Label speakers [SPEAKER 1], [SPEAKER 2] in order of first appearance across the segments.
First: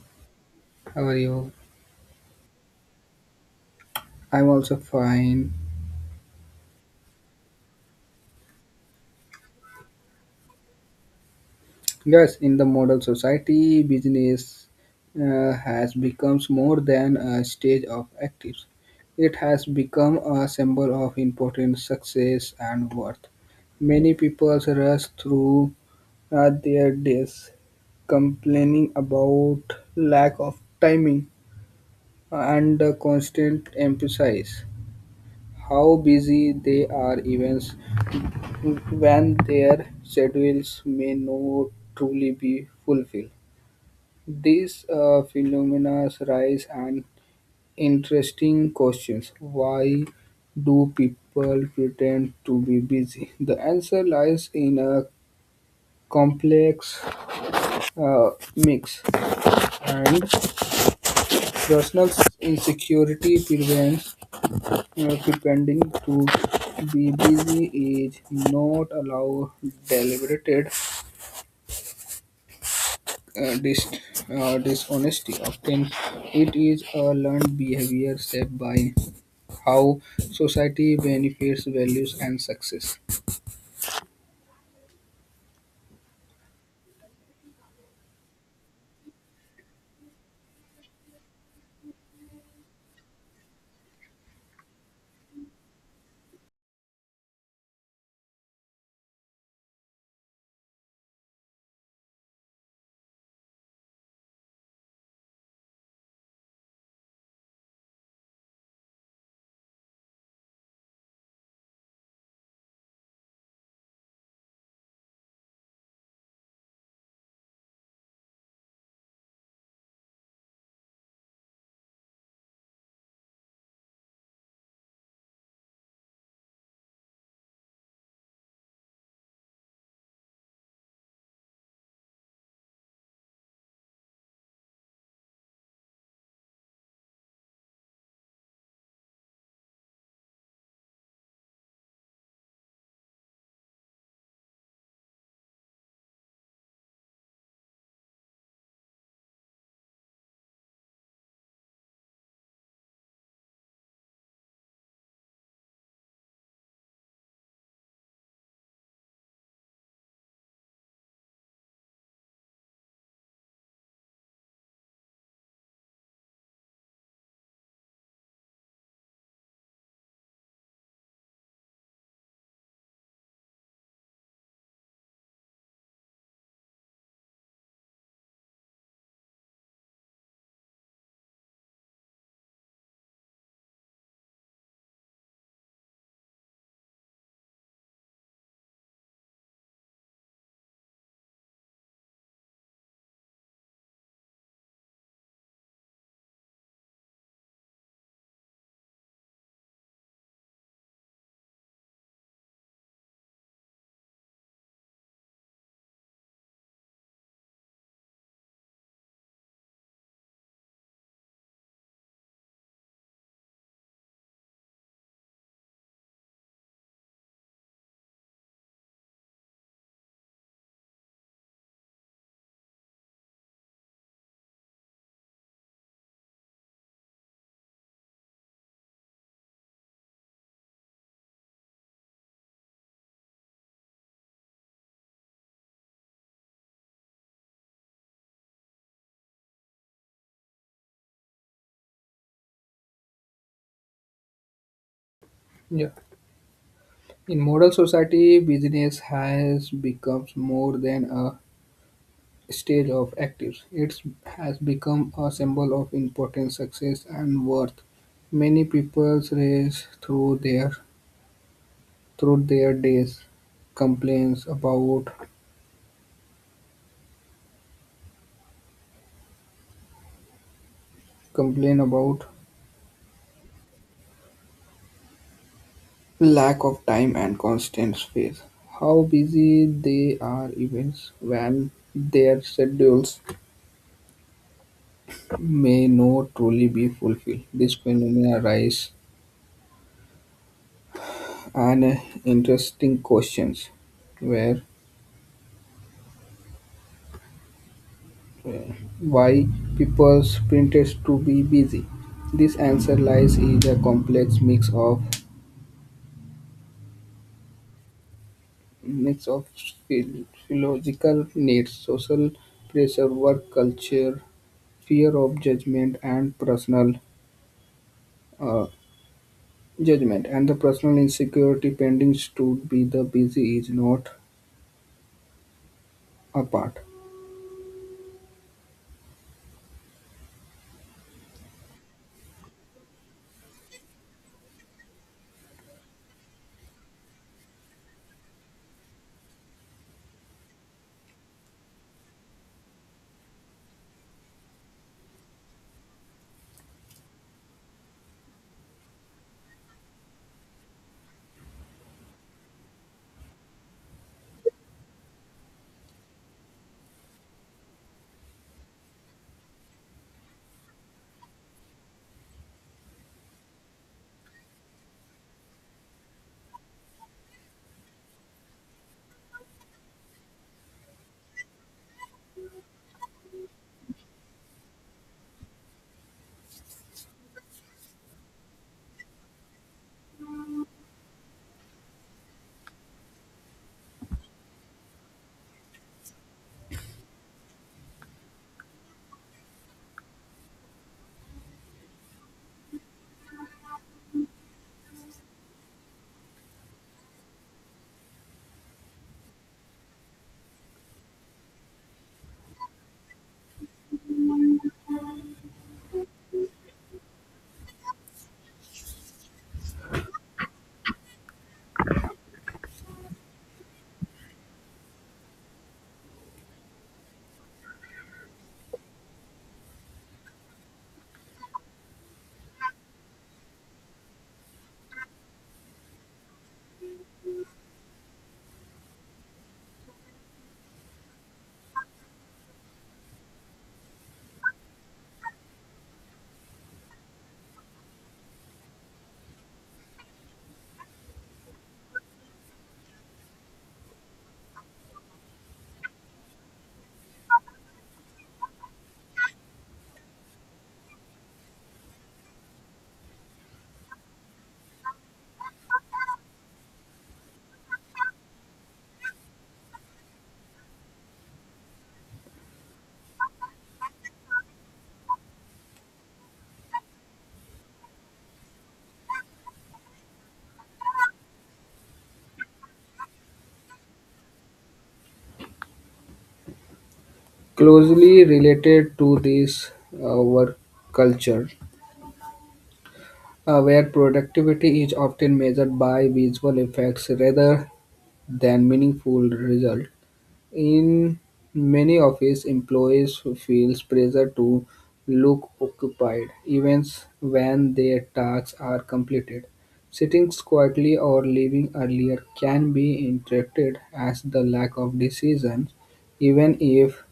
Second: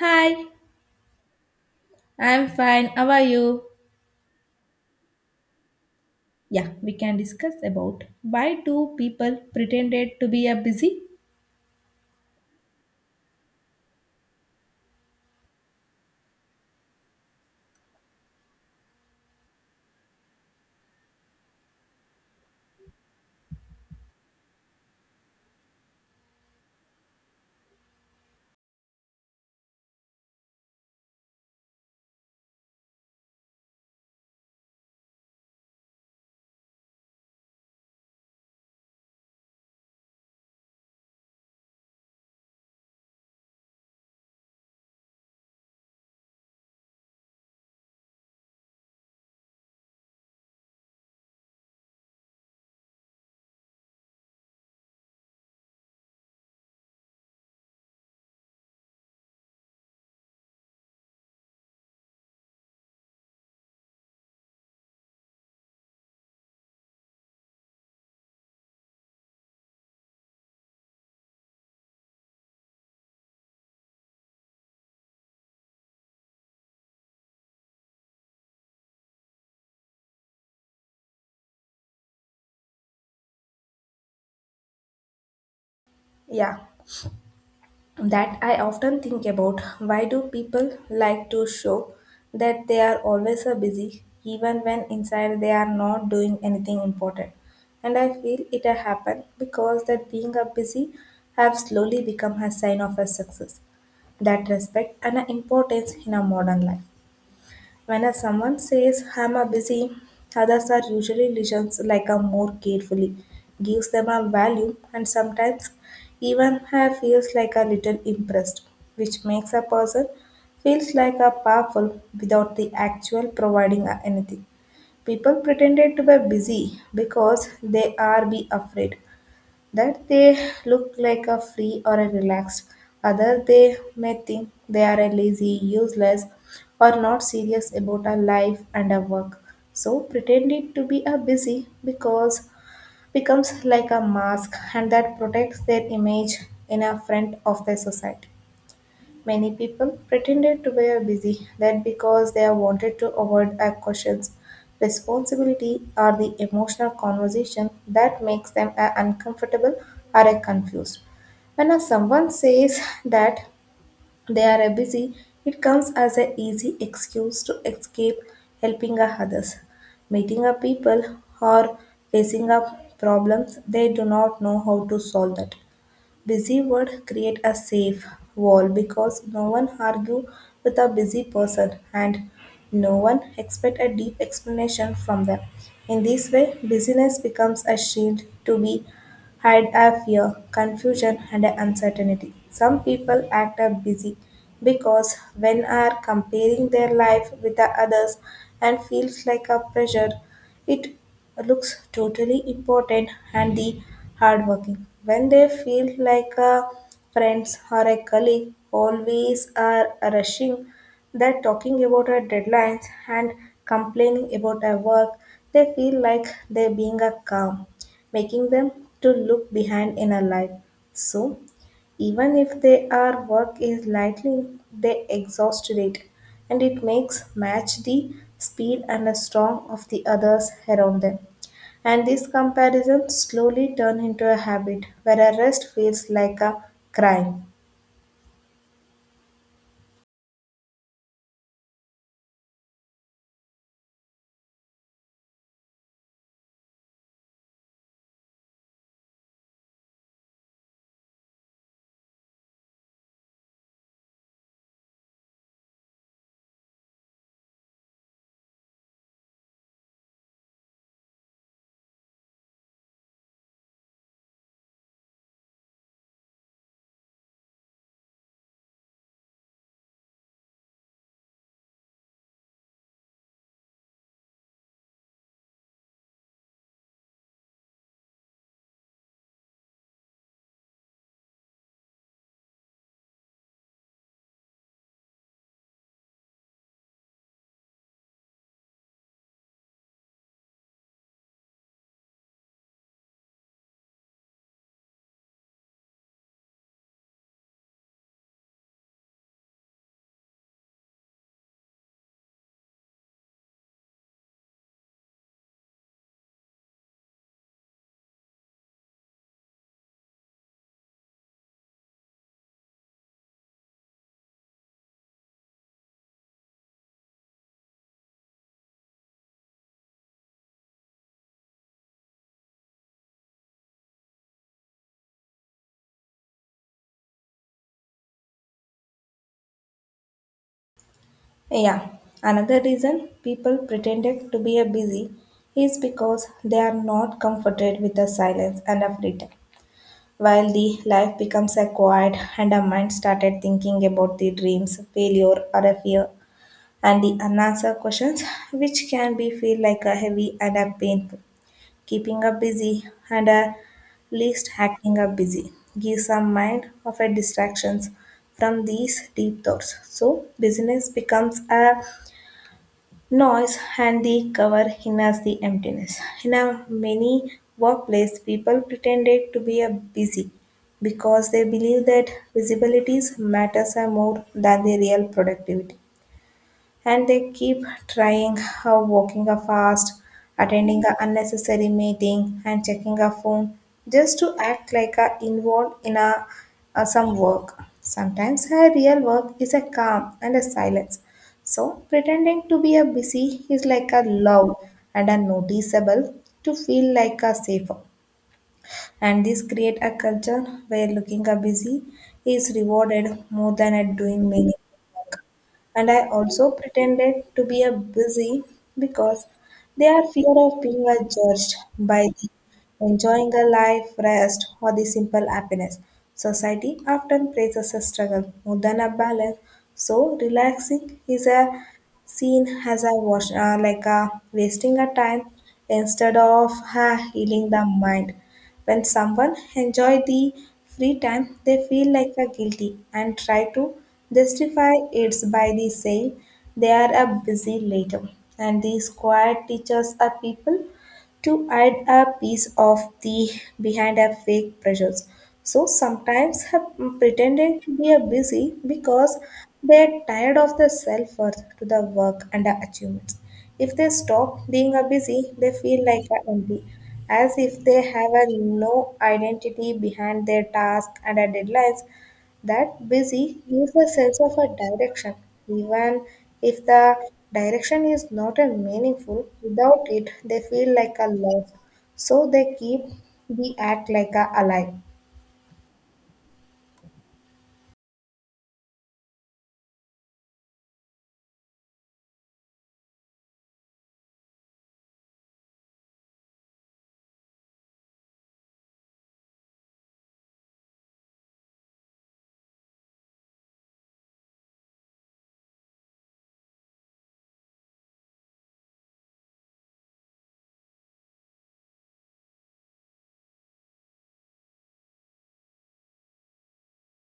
[SPEAKER 1] Hi,
[SPEAKER 2] How are you?
[SPEAKER 1] I'm fine. How are you?
[SPEAKER 2] I'm also fine.
[SPEAKER 1] Yeah, we can discuss about why do people pretended to be a busy?
[SPEAKER 2] Yes, in the modern society, business has become more than a stage of actives. It has become a symbol of important success and worth. Many people rush through their days complaining about lack of timing and the constant emphasis how busy they are events when their schedules may not truly be fulfilled. These phenomena rise an interesting questions. Why do people pretend to be busy? The answer lies in a complex mix and personal insecurity prevents pretending to be busy is not allowed deliberated uh, dis- dishonesty. Often, it is a learned behavior shaped by how society benefits, values, and success.
[SPEAKER 1] Yeah, that I often think about. Why do people like to show that they are always a busy, even when inside they are not doing anything important? And I feel it has happened because that being a busy have slowly become a sign of a success, that respect and a importance in our modern life. When a someone says, I'm a busy, others are usually listens like a more carefully, gives them a value, and sometimes even I feels like a little impressed, which makes a person feels like a powerful without the actual providing a anything. People pretended to be busy because they are be afraid that they look like a free or a relaxed. Other they may think they are a lazy, useless, or not serious about our life and our work. So pretending to be a busy because becomes like a mask and that protects their image in a front of the society. Many people pretended to be busy that because they wanted to avoid a questions. Responsibility or the emotional conversation that makes them a uncomfortable or a confused. When a someone says that they are a busy, it comes as an easy excuse to escape helping a others, meeting a people or facing up problems they do not know how to solve that. Busy would create a safe wall because no one argue with a busy person and no one expect a deep explanation from them. In this way, busyness becomes a shield to be hide a fear, confusion, and a uncertainty. Some people act are busy because when are comparing their life with the others and feels like a pressure, it looks totally important and the hardworking. When they feel like a friends or a colleague always are rushing, that talking about our deadlines and complaining about our work, they feel like they being a calm making them to look behind in a life. So even if their work is lightly, they exhausted it, and it makes match the speed and the strong of the others around them. And this comparison slowly turn into a habit where a rest feels like a crime.
[SPEAKER 2] Yeah. In modern society, business has become more than a stage of actives. It has become a symbol of importance, success, and worth. Many people race through their days complains about complain about lack of time and constant space how busy they are events when their schedules may not truly be fulfilled. This phenomena raises an interesting questions where uh, why people printed to be busy. This answer lies in a complex mix of philological needs, social pressure, work culture, fear of judgment, and personal uh, judgment, and the personal insecurity pending to be the busy is not apart.
[SPEAKER 1] Yeah, another reason people pretended to be a busy is because they are not comforted with the silence and a free time. While the life becomes a quiet, and a mind started thinking about the dreams, failure, or a fear, and the unanswered questions, which can be feel like a heavy and a painful, keeping her busy and a least acting her busy, gives a mind of a distractions from these deep thoughts. So business becomes a noise and the cover hinders the emptiness. In a many workplaces, people pretended to be a busy because they believe that visibilities matters are more than the real productivity. And they keep trying how walking a fast, attending a unnecessary meeting, and checking a phone just to act like a involved in a some work. Sometimes her real work is a calm and a silence. So pretending to be a busy is like a loud and a noticeable to feel like a safer and this create a culture where looking a busy is rewarded more than at doing meaningful work. And I also pretended to be a busy because they are fear of being a judged by the enjoying a life, rest, or the simple happiness. Society often places a struggle more than a balance. So relaxing is a seen as a wash, like a wasting a time instead of healing the mind. When someone enjoy the free time, they feel like a guilty and try to justify it by the saying they are a busy later. And these quiet teachers are people to add a piece of the behind a fake pressures. So sometimes have pretended to be a busy because they are tired of the self worth to the work and the achievements. If they stop being a busy, they feel like a empty, as if they have a no identity behind their task and a deadlines. That busy gives a sense of a direction, even if the direction is not a meaningful. Without it, they feel like a loss. So they keep the act like a alive.
[SPEAKER 2] Closely related to this work culture, where productivity is often measured by visual effects rather than meaningful result. In many office employees feels pressure to look occupied even when their tasks are completed. Sitting quietly or leaving earlier can be interpreted as the lack of decision, even if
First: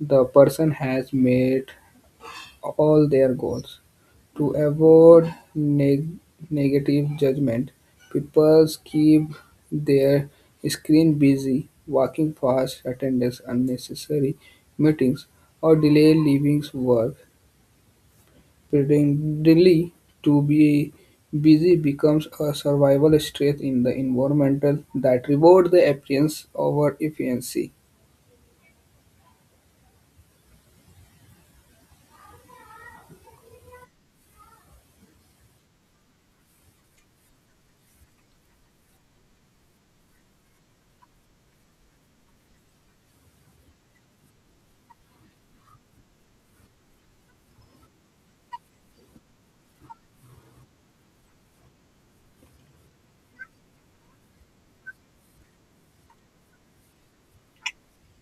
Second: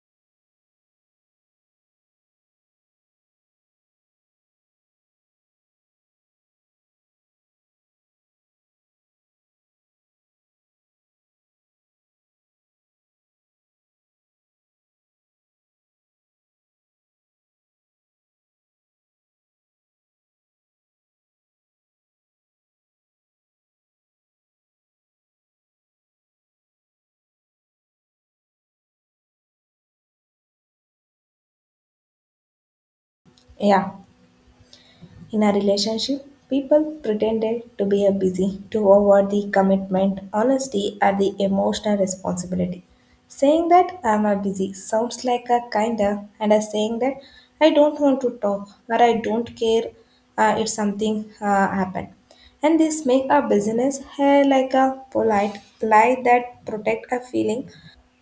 [SPEAKER 2] the person has made all their goals. To avoid negative judgment, people keep their screen busy, walking fast, attendance unnecessary meetings, or delay leaving work. Pretendingly to be busy becomes a survival stress in the environmental that rewards the appearance over efficiency.
[SPEAKER 1] Yeah. In a relationship, people pretended to be a busy to avoid the commitment, honesty, and the emotional responsibility. Saying that I'm a busy sounds like a kinda, and as saying that I don't want to talk or I don't care if something happened. And this make a business like a polite lie that protect a feeling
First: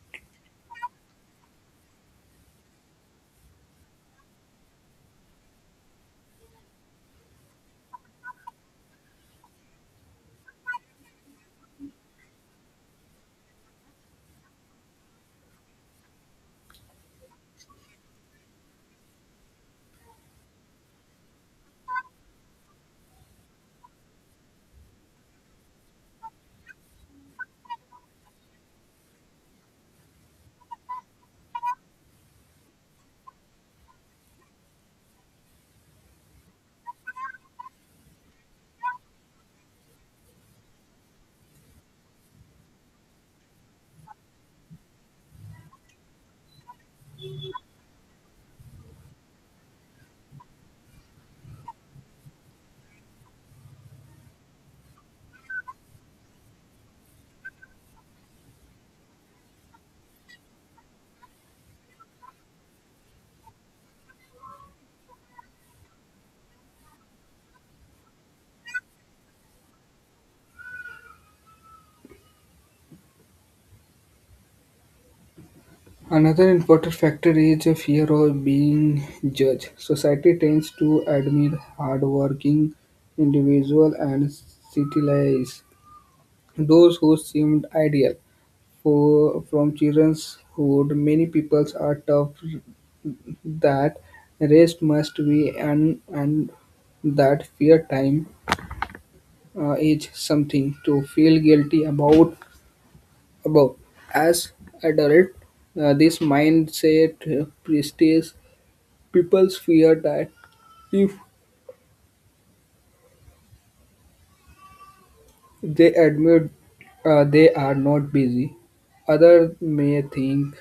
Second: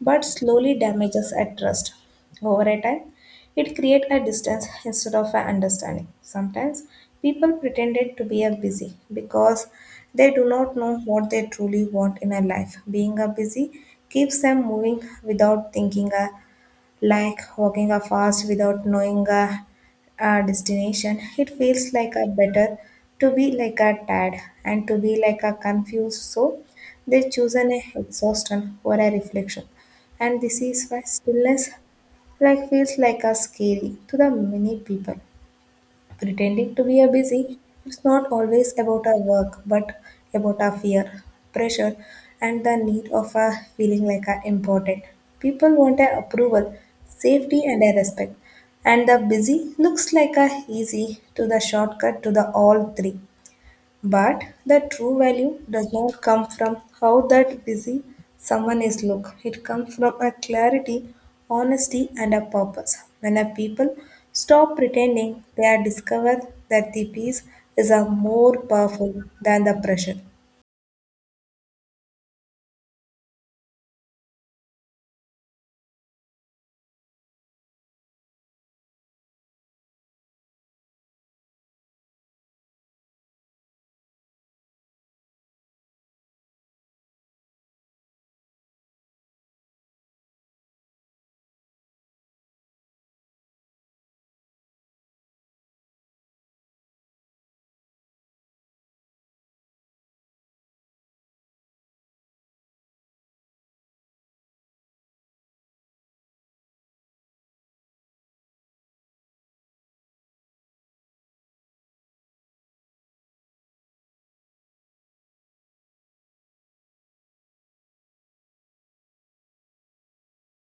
[SPEAKER 1] but slowly damages at trust. Over a time, it creates a distance instead of an understanding. Sometimes people pretended to be a busy because they do not know what they truly want in a life. Being a busy keeps them moving without thinking like walking a fast without knowing a destination. It feels like a better to be like a tad and to be like a confused. So they choose an exhaustion or a reflection. And this is why stillness like feels like a scary to the many people. Pretending to be a busy, it's not always about our work, but about our fear, pressure, and the need of a feeling like a important. People want a approval, safety, and a respect. And the busy looks like a easy to the shortcut to the all three. But the true value does not come from how that busy someone is look. It comes from a clarity, honesty and a purpose. When a people stop pretending, they are discovered that the peace is a more powerful than the pressure.
[SPEAKER 2] Another important factor is a fear of being judged. Society tends to admire hardworking individuals and civilize those who seemed ideal. For from childhood, many peoples are taught that rest must be and that fear time is something to feel guilty about. About as adult, this mindset persists. People fear that if they admit they are not busy, others may think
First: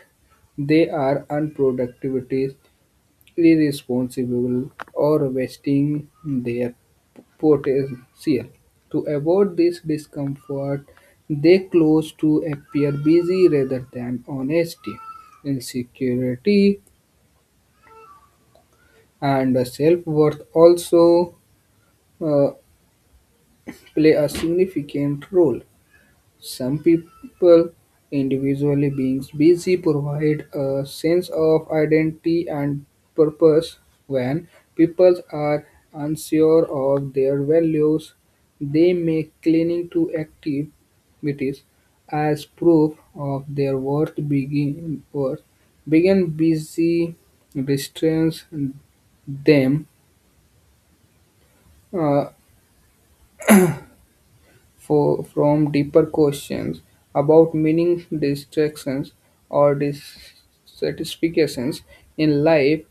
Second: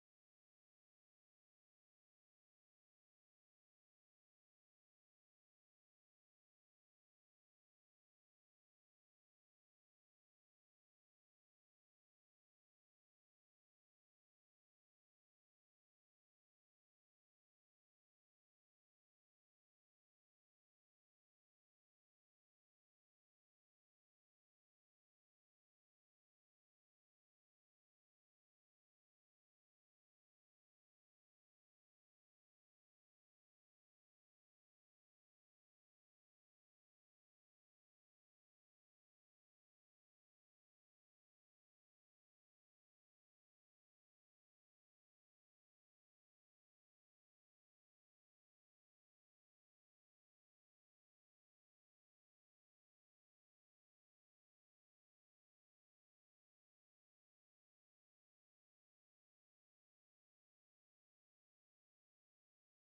[SPEAKER 2] they are unproductive, irresponsible, or wasting their potential. To avoid this discomfort, they close to appear busy rather than honesty. Insecurity and self worth also uh, play a significant role. Some people, individually, beings busy, provide a sense of identity and purpose. When people are unsure of their values, they may cling to activities as proof of their worth. Begin busy restrains them. Uh, For from deeper questions about meaning, distractions, or dissatisfactions in life.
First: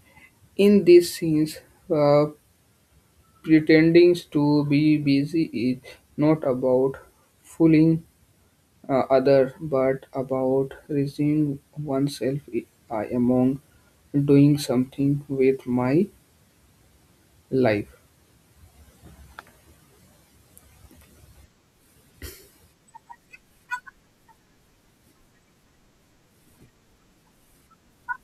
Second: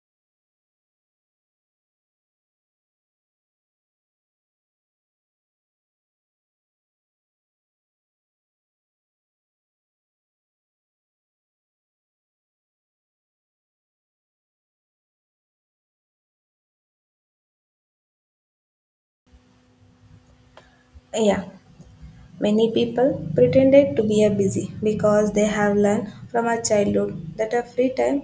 [SPEAKER 2] In these scenes, uh, pretending to be busy is not about fooling other, but about raising oneself among doing something with my life.
[SPEAKER 1] Yeah. Many people pretended to be a busy because they have learned from our childhood that a free time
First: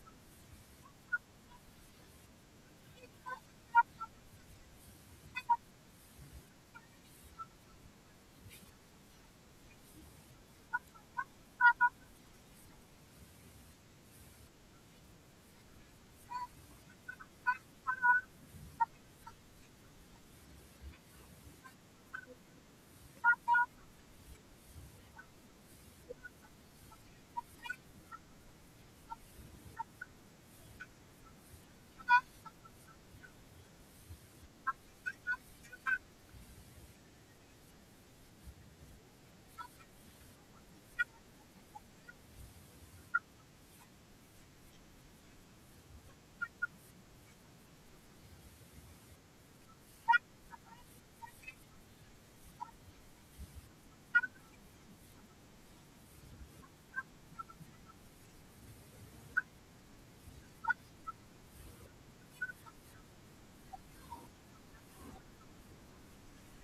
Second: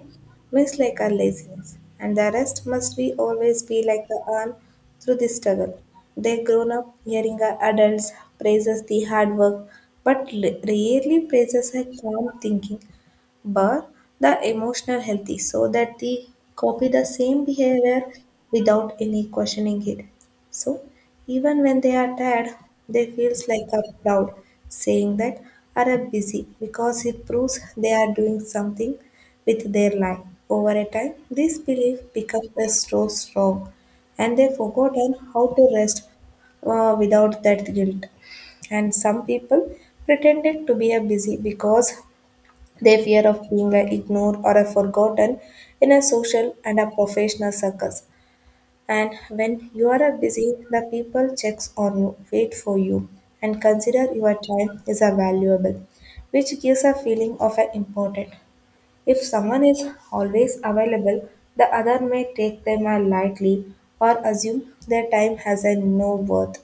[SPEAKER 1] looks like a laziness, and the rest must be always be like the arm through this struggle. They grown up hearing our adults praises the hard work, but rarely praises a calm thinking but the emotional healthy so that they copy the same behavior without any questioning it so even when they are tired, they feels like a proud saying that are a busy because it proves they are doing something with their life. Over a time, this belief becomes so strong and they forgotten how to rest without that guilt. And some people pretended to be a busy because they fear of being a ignored or a forgotten in a social and a professional circles. And when you are busy, the people checks on you, wait for you, and consider your time is a valuable, which gives a feeling of a important. If someone is always available, the other may take them a lightly or assume their time has a no worth.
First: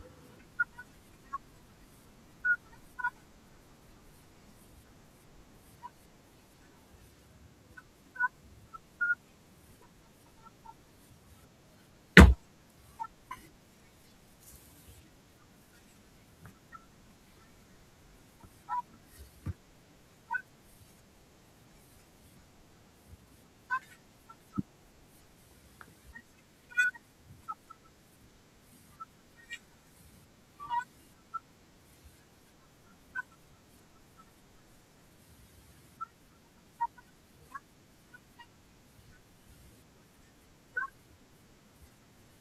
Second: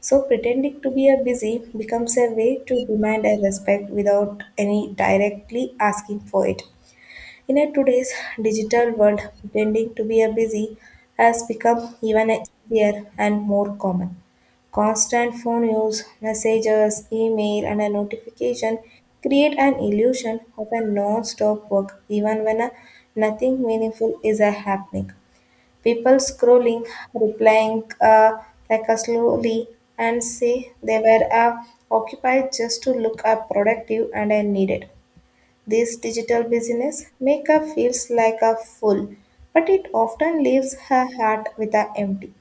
[SPEAKER 1] So pretending to be a busy becomes a way to demand a respect without any directly asking for it. In a today's digital world, pretending to be a busy has become even easier and more common. Constant phone use, messages, email, and a notification create an illusion of a non-stop work even when a nothing meaningful is a happening. People scrolling, replying like a slowly and say they were occupied just to look up productive and needed. This digital business maker feels like a fool, but it often leaves her heart with a empty.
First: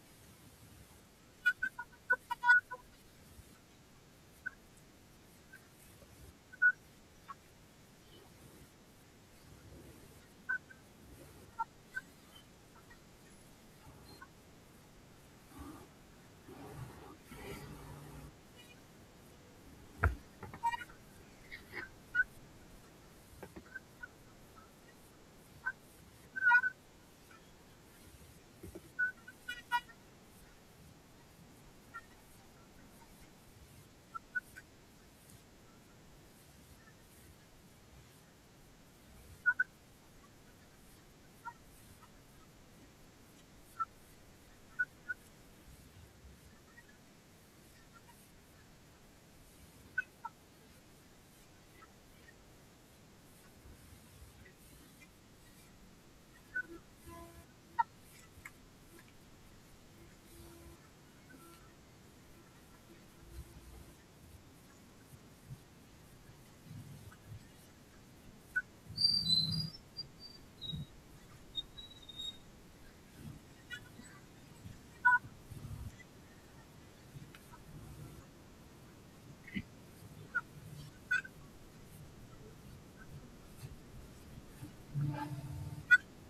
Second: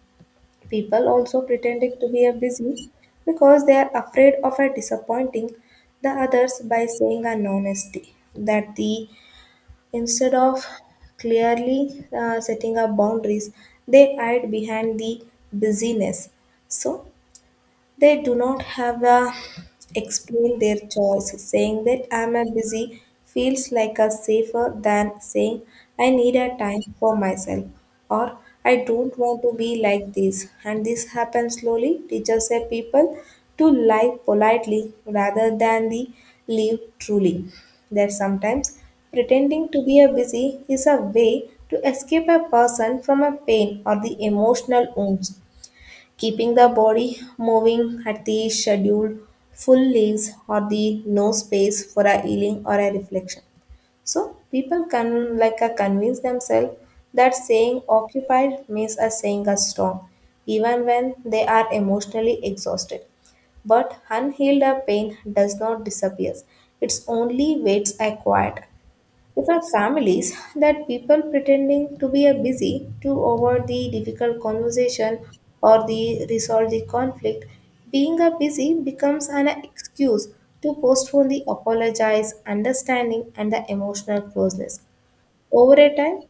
[SPEAKER 1] People also pretending to be a busy because they are afraid of a disappointing the others by saying an honesty that the instead of clearly setting up boundaries, they hide behind the busyness. So they do not have a explain their choice. Saying that I'm a busy feels like a safer than saying I need a time for myself or I don't want to be like this. And this happens slowly. Teachers say people to lie politely rather than the live truly. That sometimes pretending to be a busy is a way to escape a person from a pain or the emotional wounds keeping the body moving at the scheduled full leaves or the no space for a healing or a reflection. So people can like convince themselves that saying occupied means a saying a strong, even when they are emotionally exhausted. But unhealed pain does not disappear. It's only waits a quiet. If our families that people pretending to be a busy to avoid the difficult conversation or the resolve the conflict, being a busy becomes an excuse to postpone the apologize, understanding, and the emotional closeness. Over a time,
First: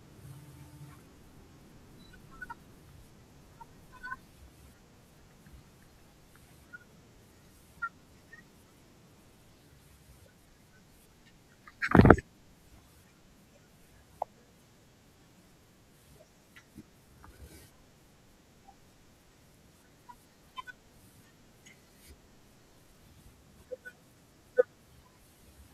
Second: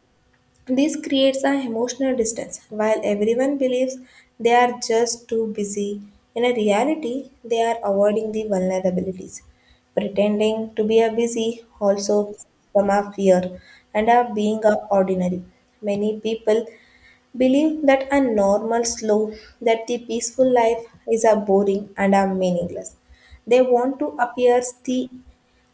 [SPEAKER 1] this creates an emotional distance. While everyone believes they are just too busy, in a reality, they are avoiding the vulnerabilities. Pretending to be a busy also from a fear and are being a ordinary. Many people believe that a normal slow, that the peaceful life is a boring and a meaningless. They want to appear the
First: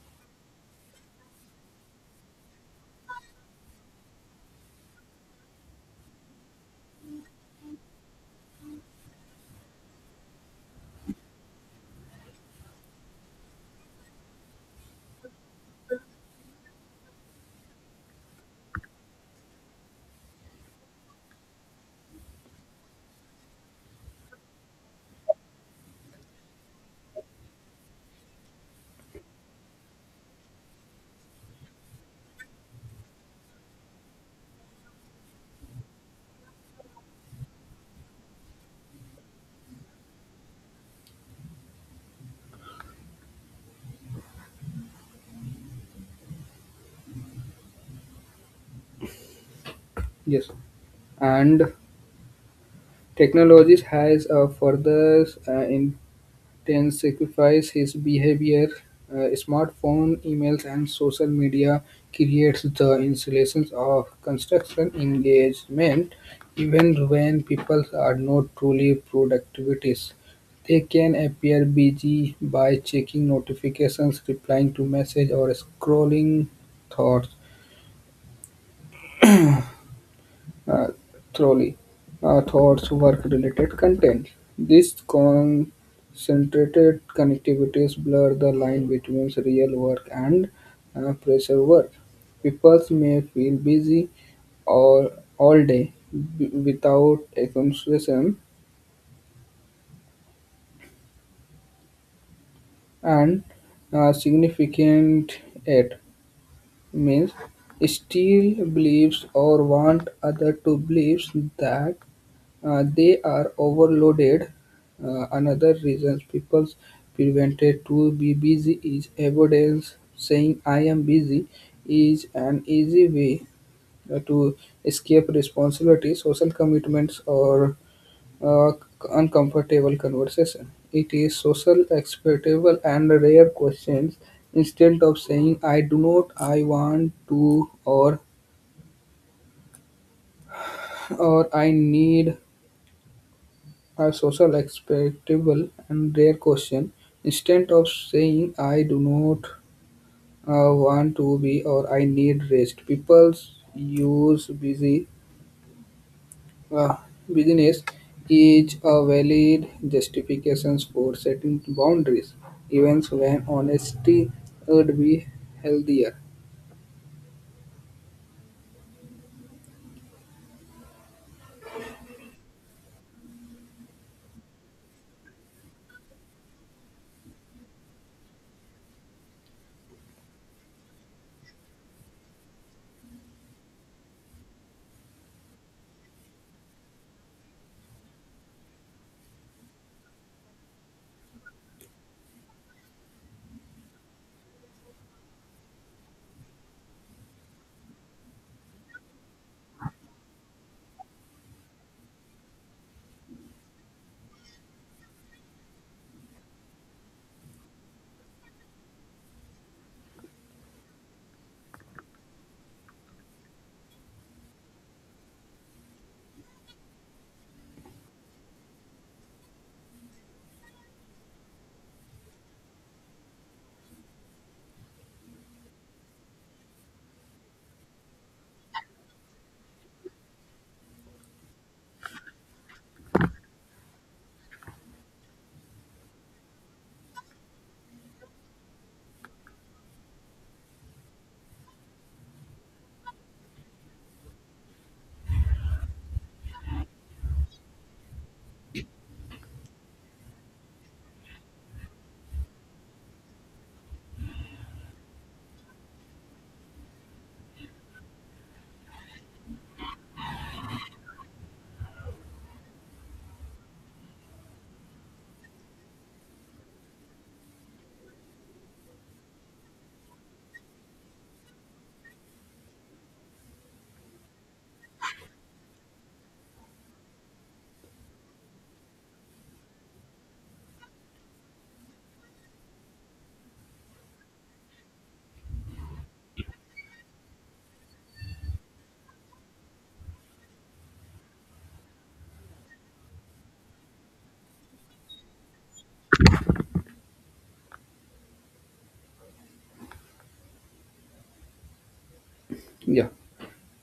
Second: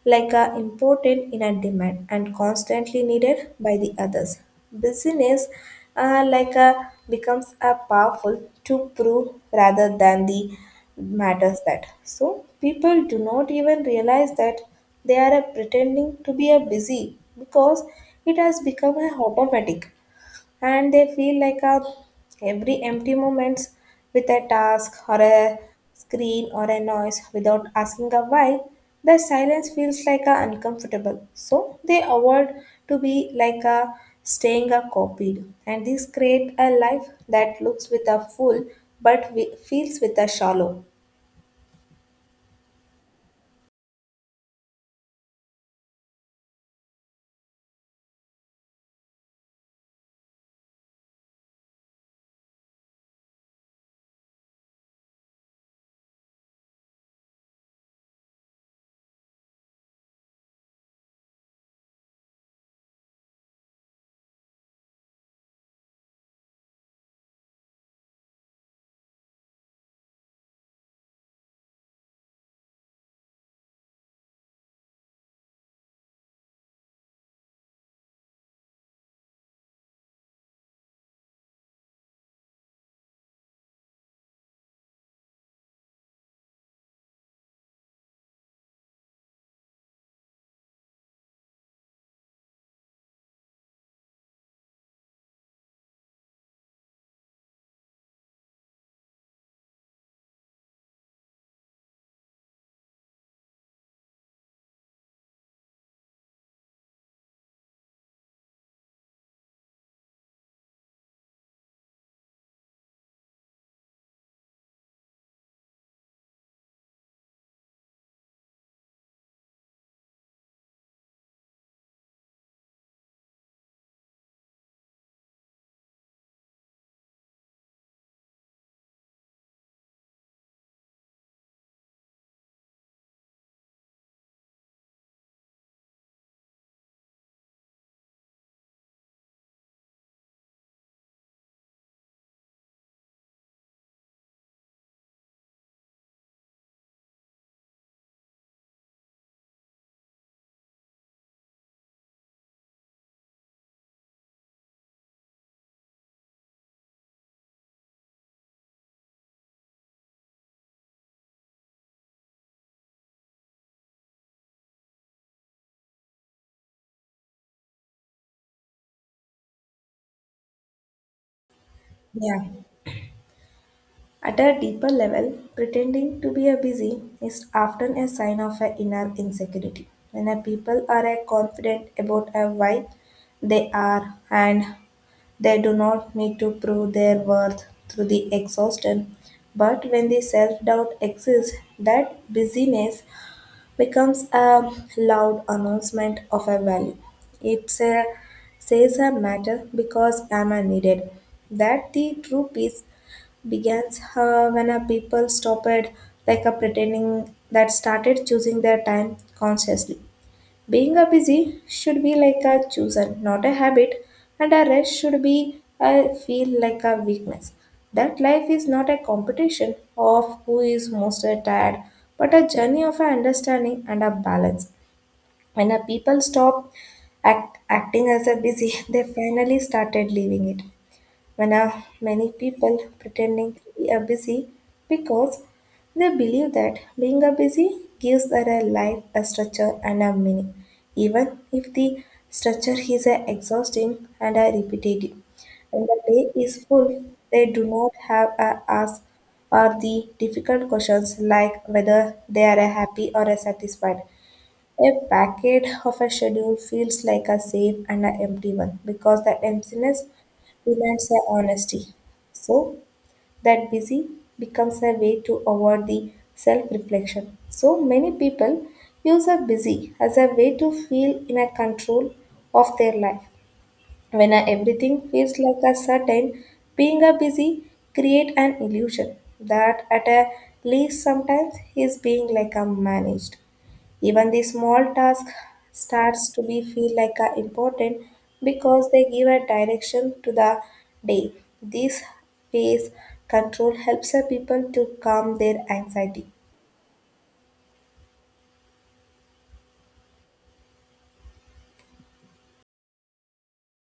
[SPEAKER 1] like are important in a demand and constantly needed by the others. Business like a becomes a powerful to prove rather than the matters that. So people do not even realize that they are pretending to be a busy because it has become a automatic, and they feel like a every empty moments with a task or a screen or a noise without asking a why. The silence feels like a uncomfortable, so they avoid to be like a staying a copied, and this create a life that looks with a full, but we, feels with a shallow.
[SPEAKER 2] Yes, and technologies has further in Ten sacrifice his behavior. Smartphone, emails, and social media creates the installations of construction engagement even when people are not truly productivities. They can appear busy by checking notifications, replying to messages, or scrolling thoughts. uh, Thoroughly towards work-related content. These concentrated connectivities blur the line between real work and pressure work. People may feel busy all, all day without accomplishment and significant it means still believes or want other to believe that they are overloaded. Another reason people prevented to be busy is avoidance. Saying I am busy is an easy way to escape responsibility, social commitments, or uh, uncomfortable conversation. It is social acceptable and rare questions. Instead of saying I do not, I want to, or I need, a social expectable and rare question. Instead of saying I do not want to be or I need rest, people use busy uh, business is a valid justifications for setting boundaries, even when honesty would be healthier.
[SPEAKER 1] Yeah. At a deeper level, pretending to be a busy is often a sign of an inner insecurity. When a people are a confident about a why they are, and they do not need to prove their worth through the exhaustion. But when the self-doubt exists, that busyness becomes a loud announcement of a value. It a says a matter because am I needed. That the true peace begins when a people stopped like a pretending that started choosing their time consciously. Being a busy should be like a chosen, not a habit, and a rest should be a feel like a weakness. That life is not a competition of who is most tired, but a journey of a understanding and a balance. When a people stop acting as a busy they finally started leaving it. When many people pretending to be a busy because they believe that being a busy gives their life a structure and a meaning, even if the structure is exhausting and repetitive. When the day is full, they do not have a ask or the difficult questions like whether they are happy or satisfied. A packet of a schedule feels like a safe and an empty one, because that emptiness demands the honesty. So that busy becomes a way to avoid the self-reflection. So many people use a busy as a way to feel in a control of their life. When everything feels like a certain, being a busy create an illusion that at a least sometimes he is being like a managed. Even the small task starts to be feel like a important, because they give a direction to the day. This phase control helps a people to calm their anxiety.
[SPEAKER 2] Yeah.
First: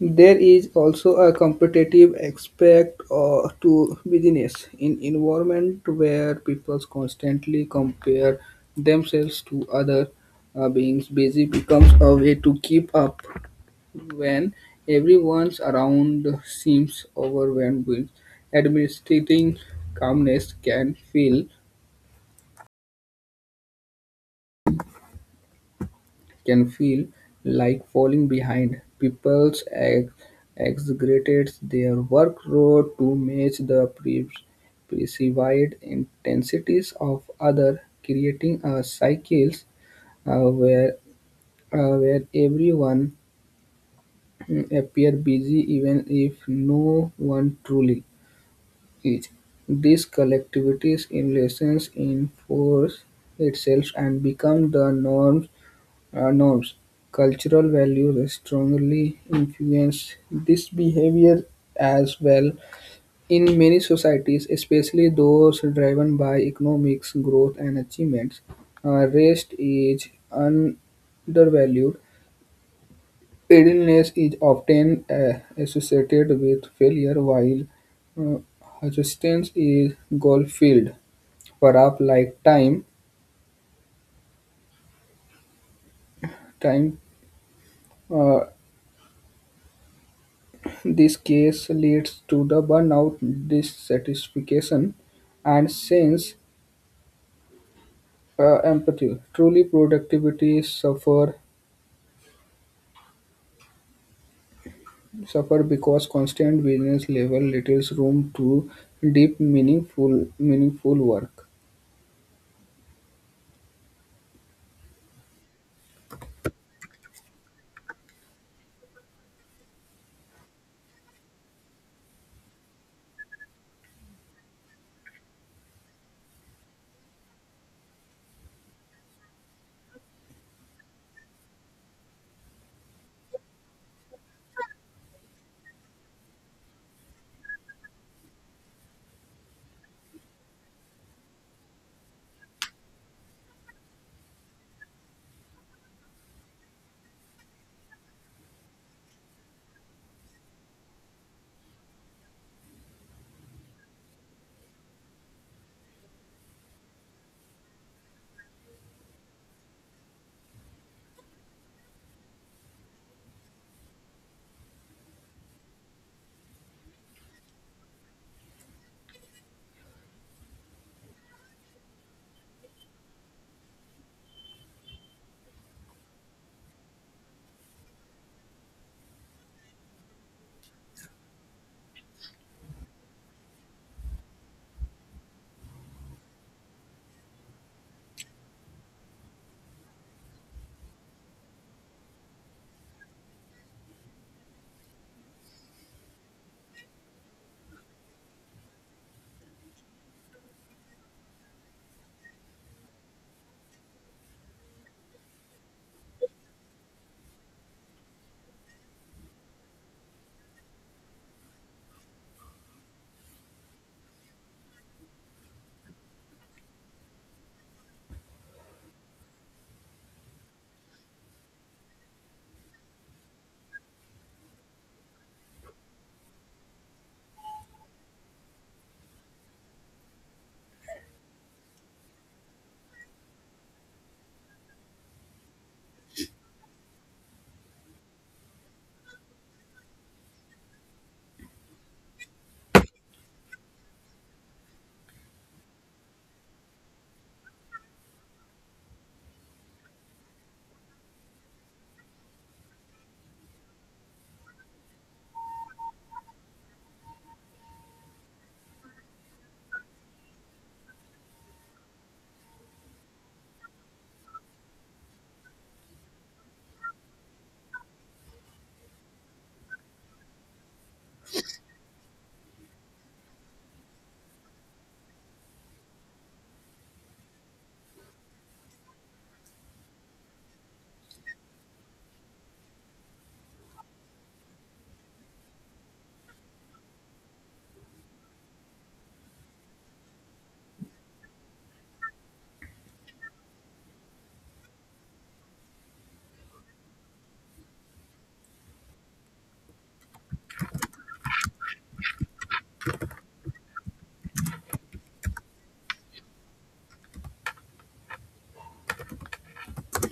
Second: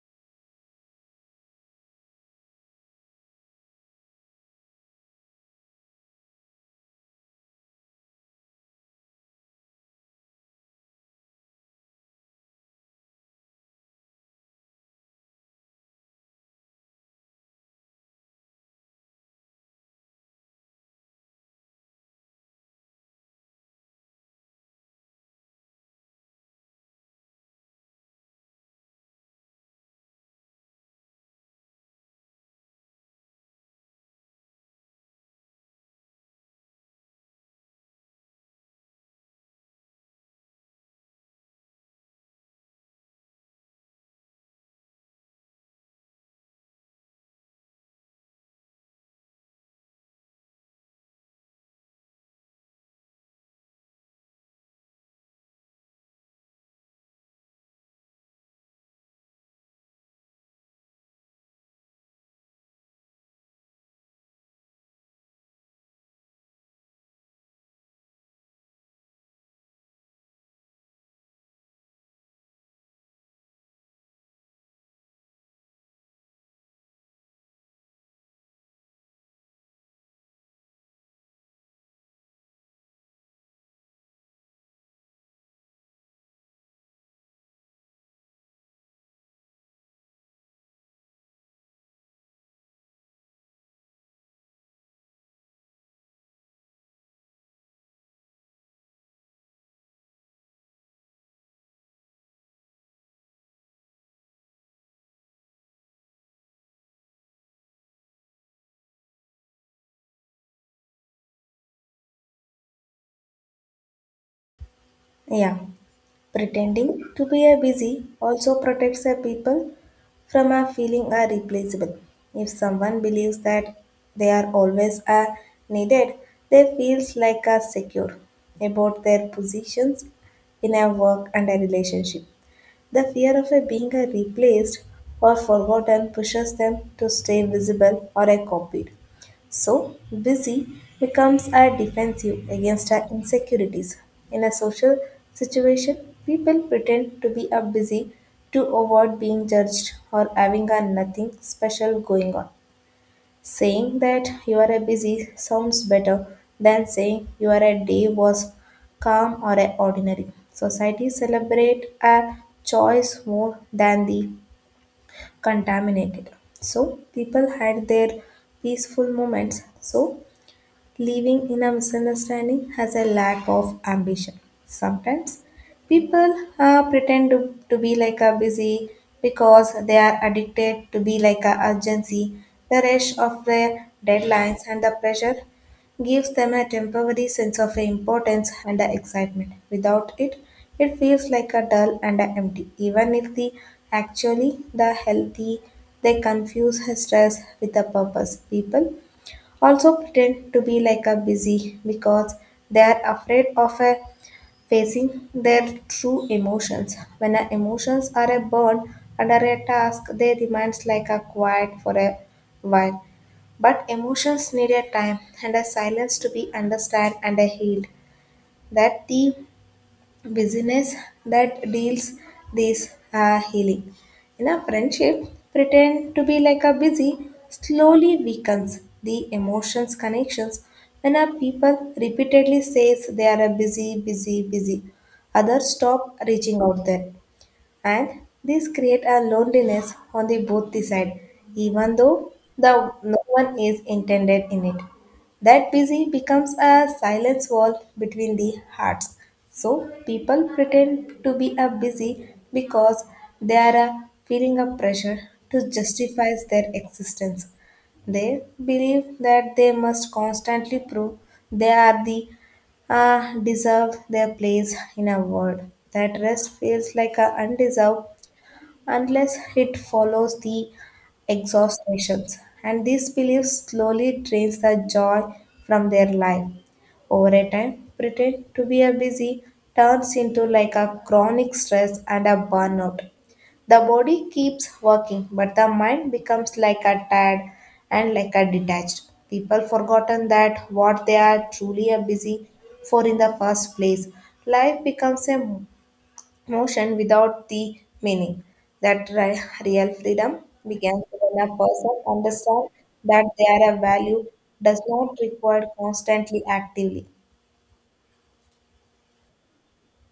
[SPEAKER 2] There is also a competitive aspect to business in environment where people constantly compare themselves to other beings. Busy becomes a way to keep up when everyone's around seems overwhelmed with administrating calmness can feel like falling behind. People exaggerate their workload to match the perceived intensities of others, creating a cycle uh, where where everyone appear busy even if no one truly is. This collectivity's in lessons enforce itself and become the norm norms. Cultural values strongly influence this behavior as well. In many societies, especially those driven by economics, growth, and achievements, rest is undervalued. Idleness is often associated with failure, while uh, assistance is goal filled. Perhaps like time uh, this case leads to the burnout, dissatisfaction, and sense empathy. Truly, productivity suffer because constant business level leaves room to deep, meaningful work.
[SPEAKER 1] Yeah, pretending to be a busy also protects a people from a feeling are replaceable. If someone believes that they are always a needed, they feels like a secure about their positions in a work and a relationship. The fear of a being a replaced or forgotten pushes them to stay visible or a copied. So, busy becomes a defensive against our insecurities. In a social situation, people pretend to be a busy to avoid being judged or having a nothing special going on. Saying that you are a busy sounds better than saying you are a day was calm or a ordinary. Society celebrate a choice more than the contaminated. So people had their peaceful moments. So living in a misunderstanding has a lack of ambition. Sometimes people pretend to be like a busy because they are addicted to be like a urgency. The rush of the deadlines and the pressure gives them a temporary sense of importance and a excitement. Without it, it feels like a dull and a empty. Even if the actually the healthy, they confuse stress with a purpose. People also pretend to be like a busy because they're afraid of a facing their true emotions. When our emotions are a burn under a task, they remains like a quiet for a while. But emotions need a time and a silence to be understood and a healed. That the business that deals this healing. In a friendship, pretend to be like a busy slowly weakens the emotions connections when a people repeatedly says they are a busy, busy, busy. Others stop reaching out there, and these create a loneliness on the both the side, even though the no one is intended in it. That busy becomes a silence wall between the hearts. So people pretend to be a busy because they are feeling a pressure to justify their existence. They believe that they must constantly prove they are the deserve their place in a world, that rest feels like a undeserved unless it follows the exhaustations. And this belief slowly drains the joy from their life. Over a time, pretend to be a busy turns into like a chronic stress and a burnout. The body keeps working, but the mind becomes like a tired and like a detached. People forgotten that what they are truly a busy for in the first place. Life becomes a motion without the meaning. That real freedom begins when a person understands that their value does not require constantly actively.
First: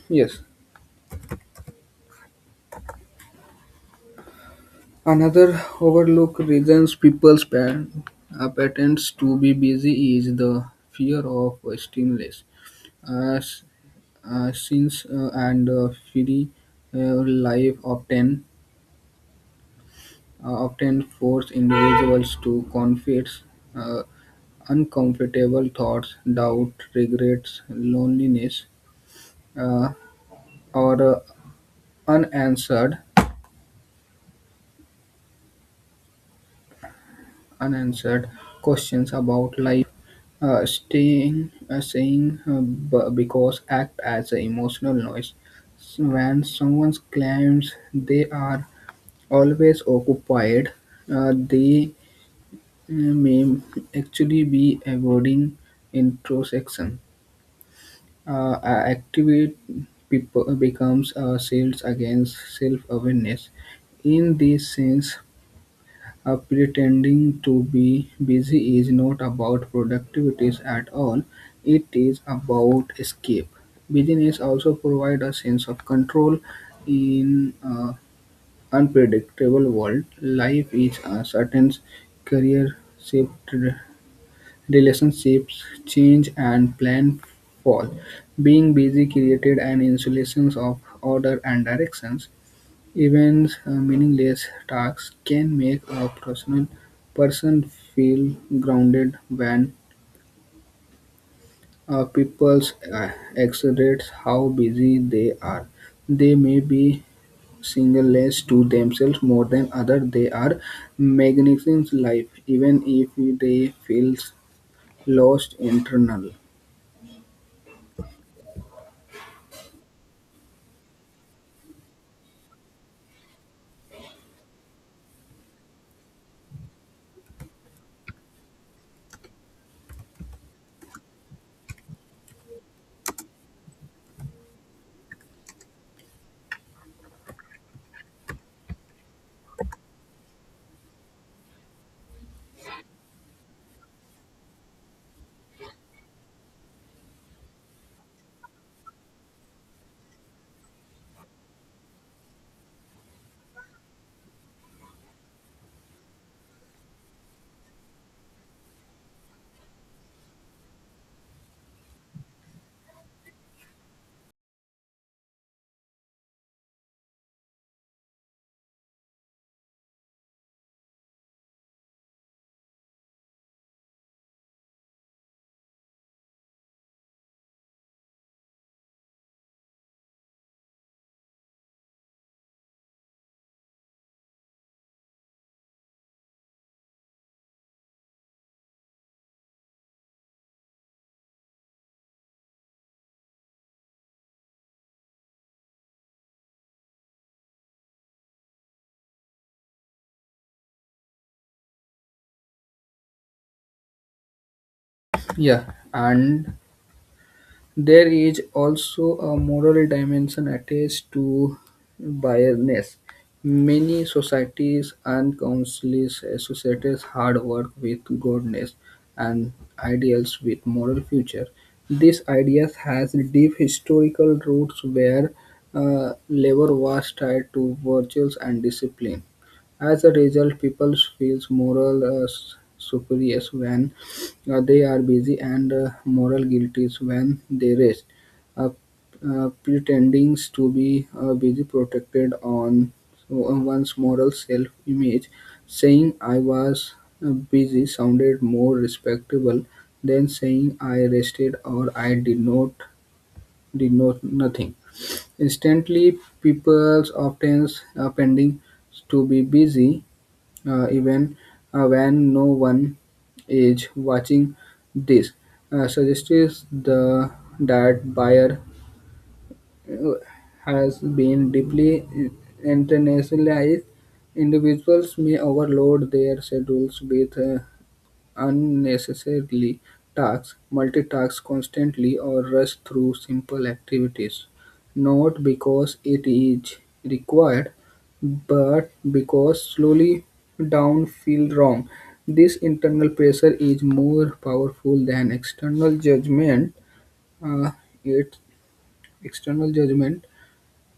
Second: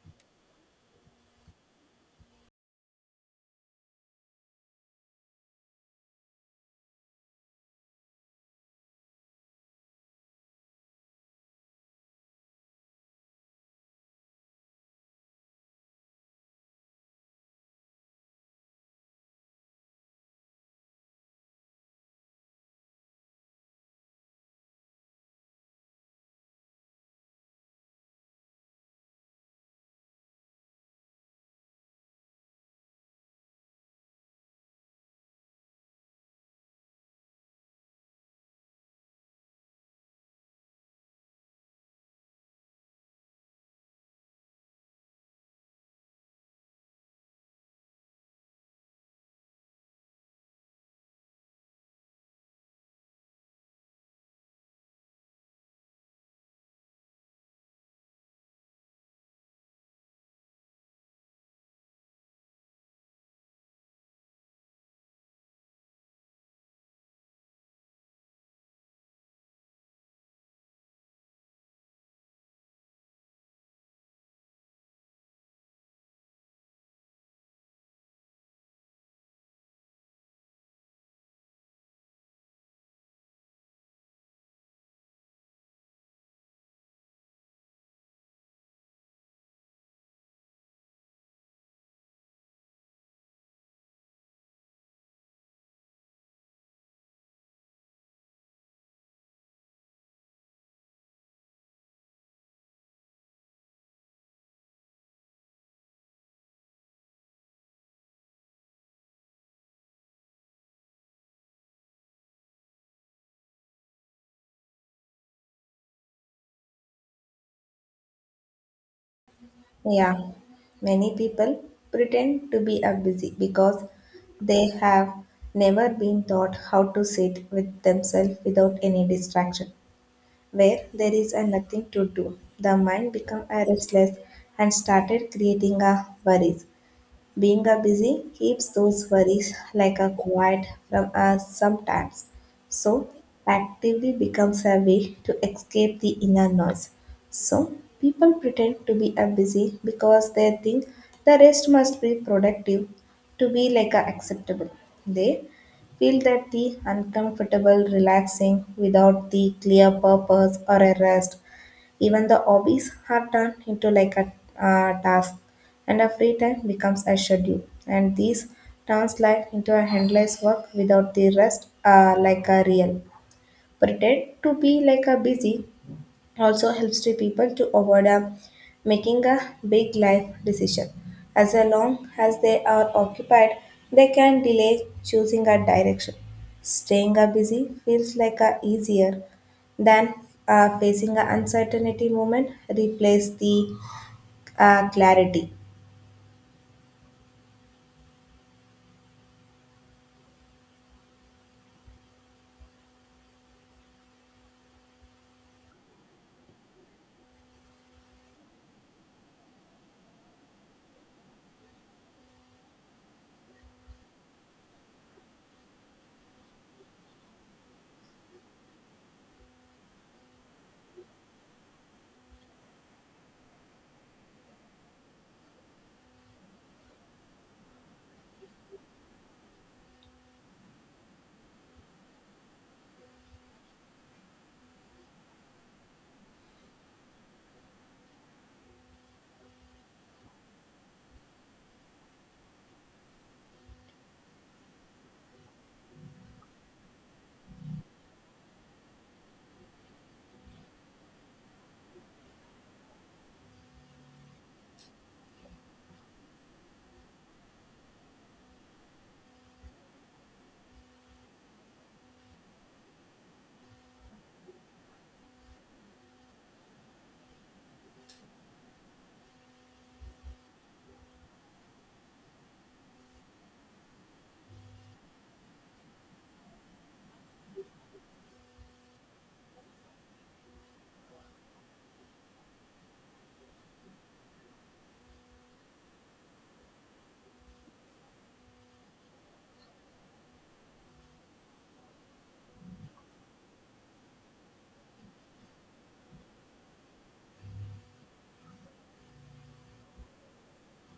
[SPEAKER 2] Yes. Another overlooked reasons patterns to be busy is the fear of stimulus. As since and free uh, life often often force individuals to confess uh, uncomfortable thoughts, doubt, regrets, loneliness, uh, or unanswered unanswered questions about life. Because act as an emotional noise. So when someone claims they are always occupied, they may actually be avoiding introspection. Activate people becomes a shield against self-awareness. In this sense, pretending to be busy is not about productivities at all. It is about escape. Business also provide a sense of control in an unpredictable world. Life is uncertain, career shift. Relationships change and plan fall. Being busy created an insulation of order and directions. Even meaningless tasks can make a person feel grounded when people uh, exaggerate how busy they are. They may be singleness to themselves more than other. They are magnificent life, even if they feel lost internal.
[SPEAKER 1] Yeah, many people pretend to be a busy because they have never been taught how to sit with themselves without any distraction. Where there is a nothing to do, the mind become a restless and started creating a worries. Being a busy keeps those worries like a quiet from us sometimes. So actively becomes a way to escape the inner noise. So people pretend to be a busy because they think the rest must be productive to be like a acceptable. They feel that the uncomfortable relaxing without the clear purpose or a rest, even the hobbies are turned into like a task, and a free time becomes a schedule. And this turns life into a endless work without the rest, like a real. Pretend to be like a busy, also helps to people to avoid a, making a big life decision. As long as they are occupied, they can delay choosing a direction. Staying a busy feels like a easier than facing an uncertainty moment replace the clarity.
[SPEAKER 2] Yeah, and there is also a moral dimension attached to biasness. Many societies unconsciously associate hard work with goodness and ideals with moral future. This idea has deep historical roots where labor was tied to virtues and discipline. As a result, people feels moral superior when they are busy and moral guilty when they rest, uh, pretending to be busy protected on so, one's moral self-image. Saying I was busy sounded more respectable than saying I rested or I did not nothing. Instantly, people often pending to be busy even when no one is watching. This suggests the that buyer uh, has been deeply internationalized. Individuals may overload their schedules with unnecessarily task, multitask constantly, or rush through simple activities, not because it is required, but because slowly down feel wrong. This internal pressure is more powerful than external judgment. Uh, it external judgment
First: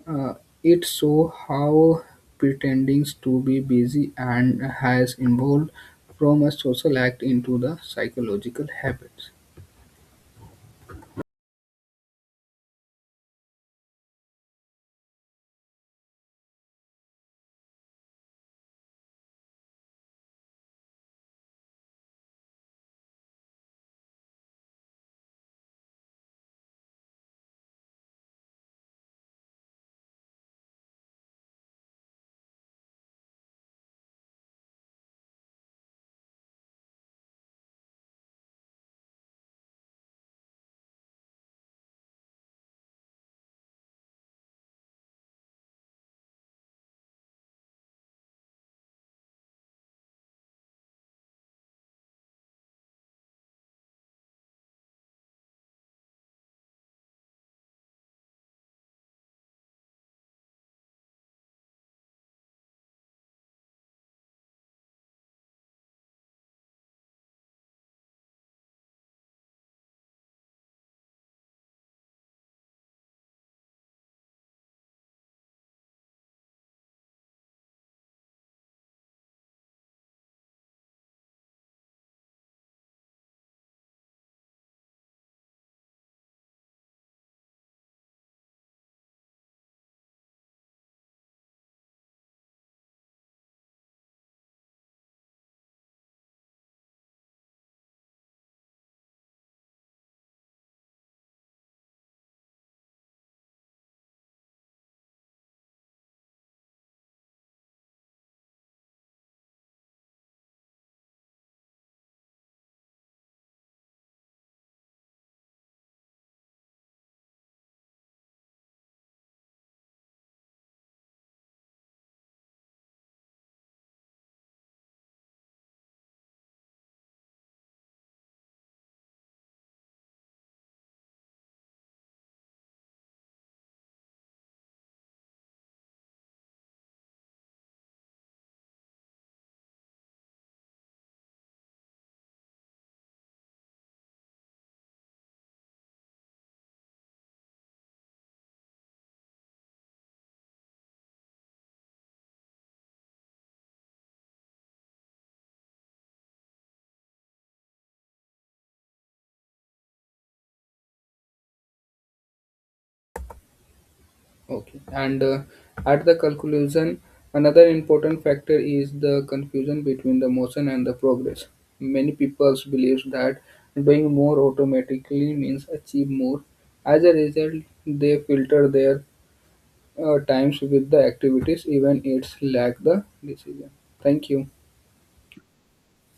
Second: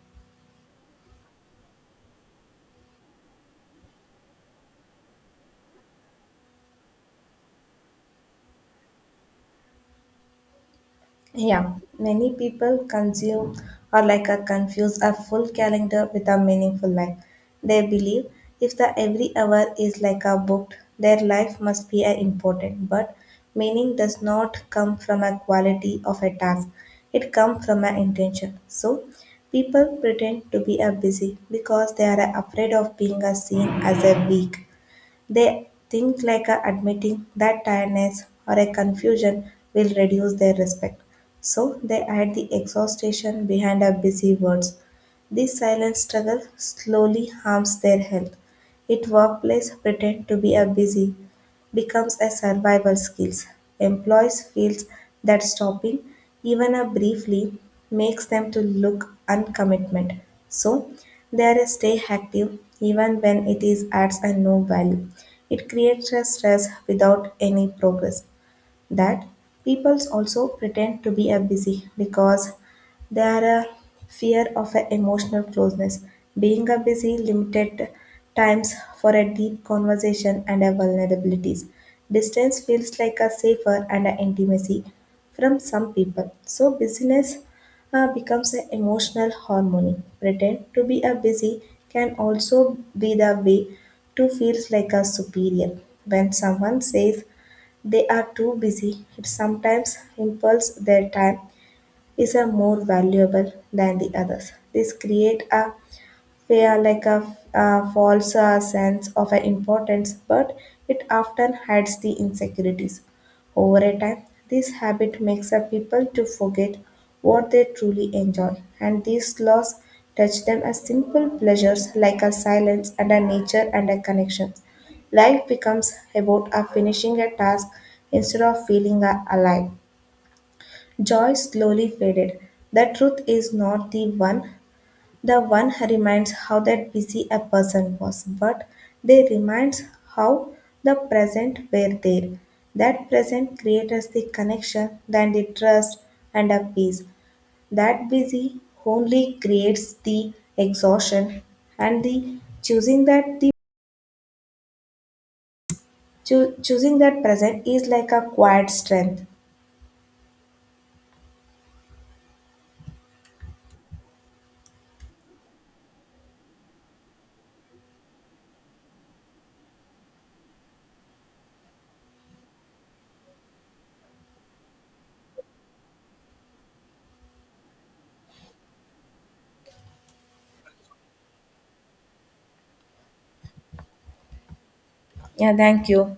[SPEAKER 2] uh, it shows how pretending to be busy and has evolved from a social act into the psychological habits.
[SPEAKER 1] Yeah, many people consume or like a confuse a full calendar with a meaningful life. They believe if the every hour is like a booked, their life must be a important. But meaning does not come from a quality of a task. It comes from an intention. So people pretend to be a busy because they are afraid of being a seen as a weak. They think like admitting that tiredness or a confusion will reduce their respect. So they hide the exhaustion behind our busy words. This silent struggle slowly harms their health. It workplace pretend to be a busy becomes a survival skill. Employees feel that stopping, even a briefly, makes them to look uncommitment. So they are stay active even when it is adds a no value. It creates a stress without any progress. That peoples also pretend to be a busy because they are a fear of a emotional closeness. Being a busy limited times for a deep conversation and a vulnerabilities. Distance feels like a safer and a intimacy from some people. So busyness becomes an emotional harmony. Pretend to be a busy can also be the way to feels like a superior. When someone says they are too busy, it sometimes impels their time is a more valuable than the others. This create a fear like a false sense of a importance, but it often hides the insecurities. Over a time, this habit makes a people to forget what they truly enjoy, and these laws touch them as simple pleasures like a silence and a nature and a connection. Life becomes about a finishing a task instead of feeling a alive. Joy slowly faded. The truth is not the one, the one reminds how that busy a person was, but they reminds how the present were there. That present creates the connection, then the trust and a peace. That busy only creates the exhaustion and the choosing that the choosing that present is like a quiet strength.
[SPEAKER 2] Okay, and at the conclusion, another important factor is the confusion between the motion and the progress. Many people believe that doing more automatically means achieve more. As a result, they filter their times with the activities, even it's lack the decision. Thank you.
[SPEAKER 1] Yeah, thank you.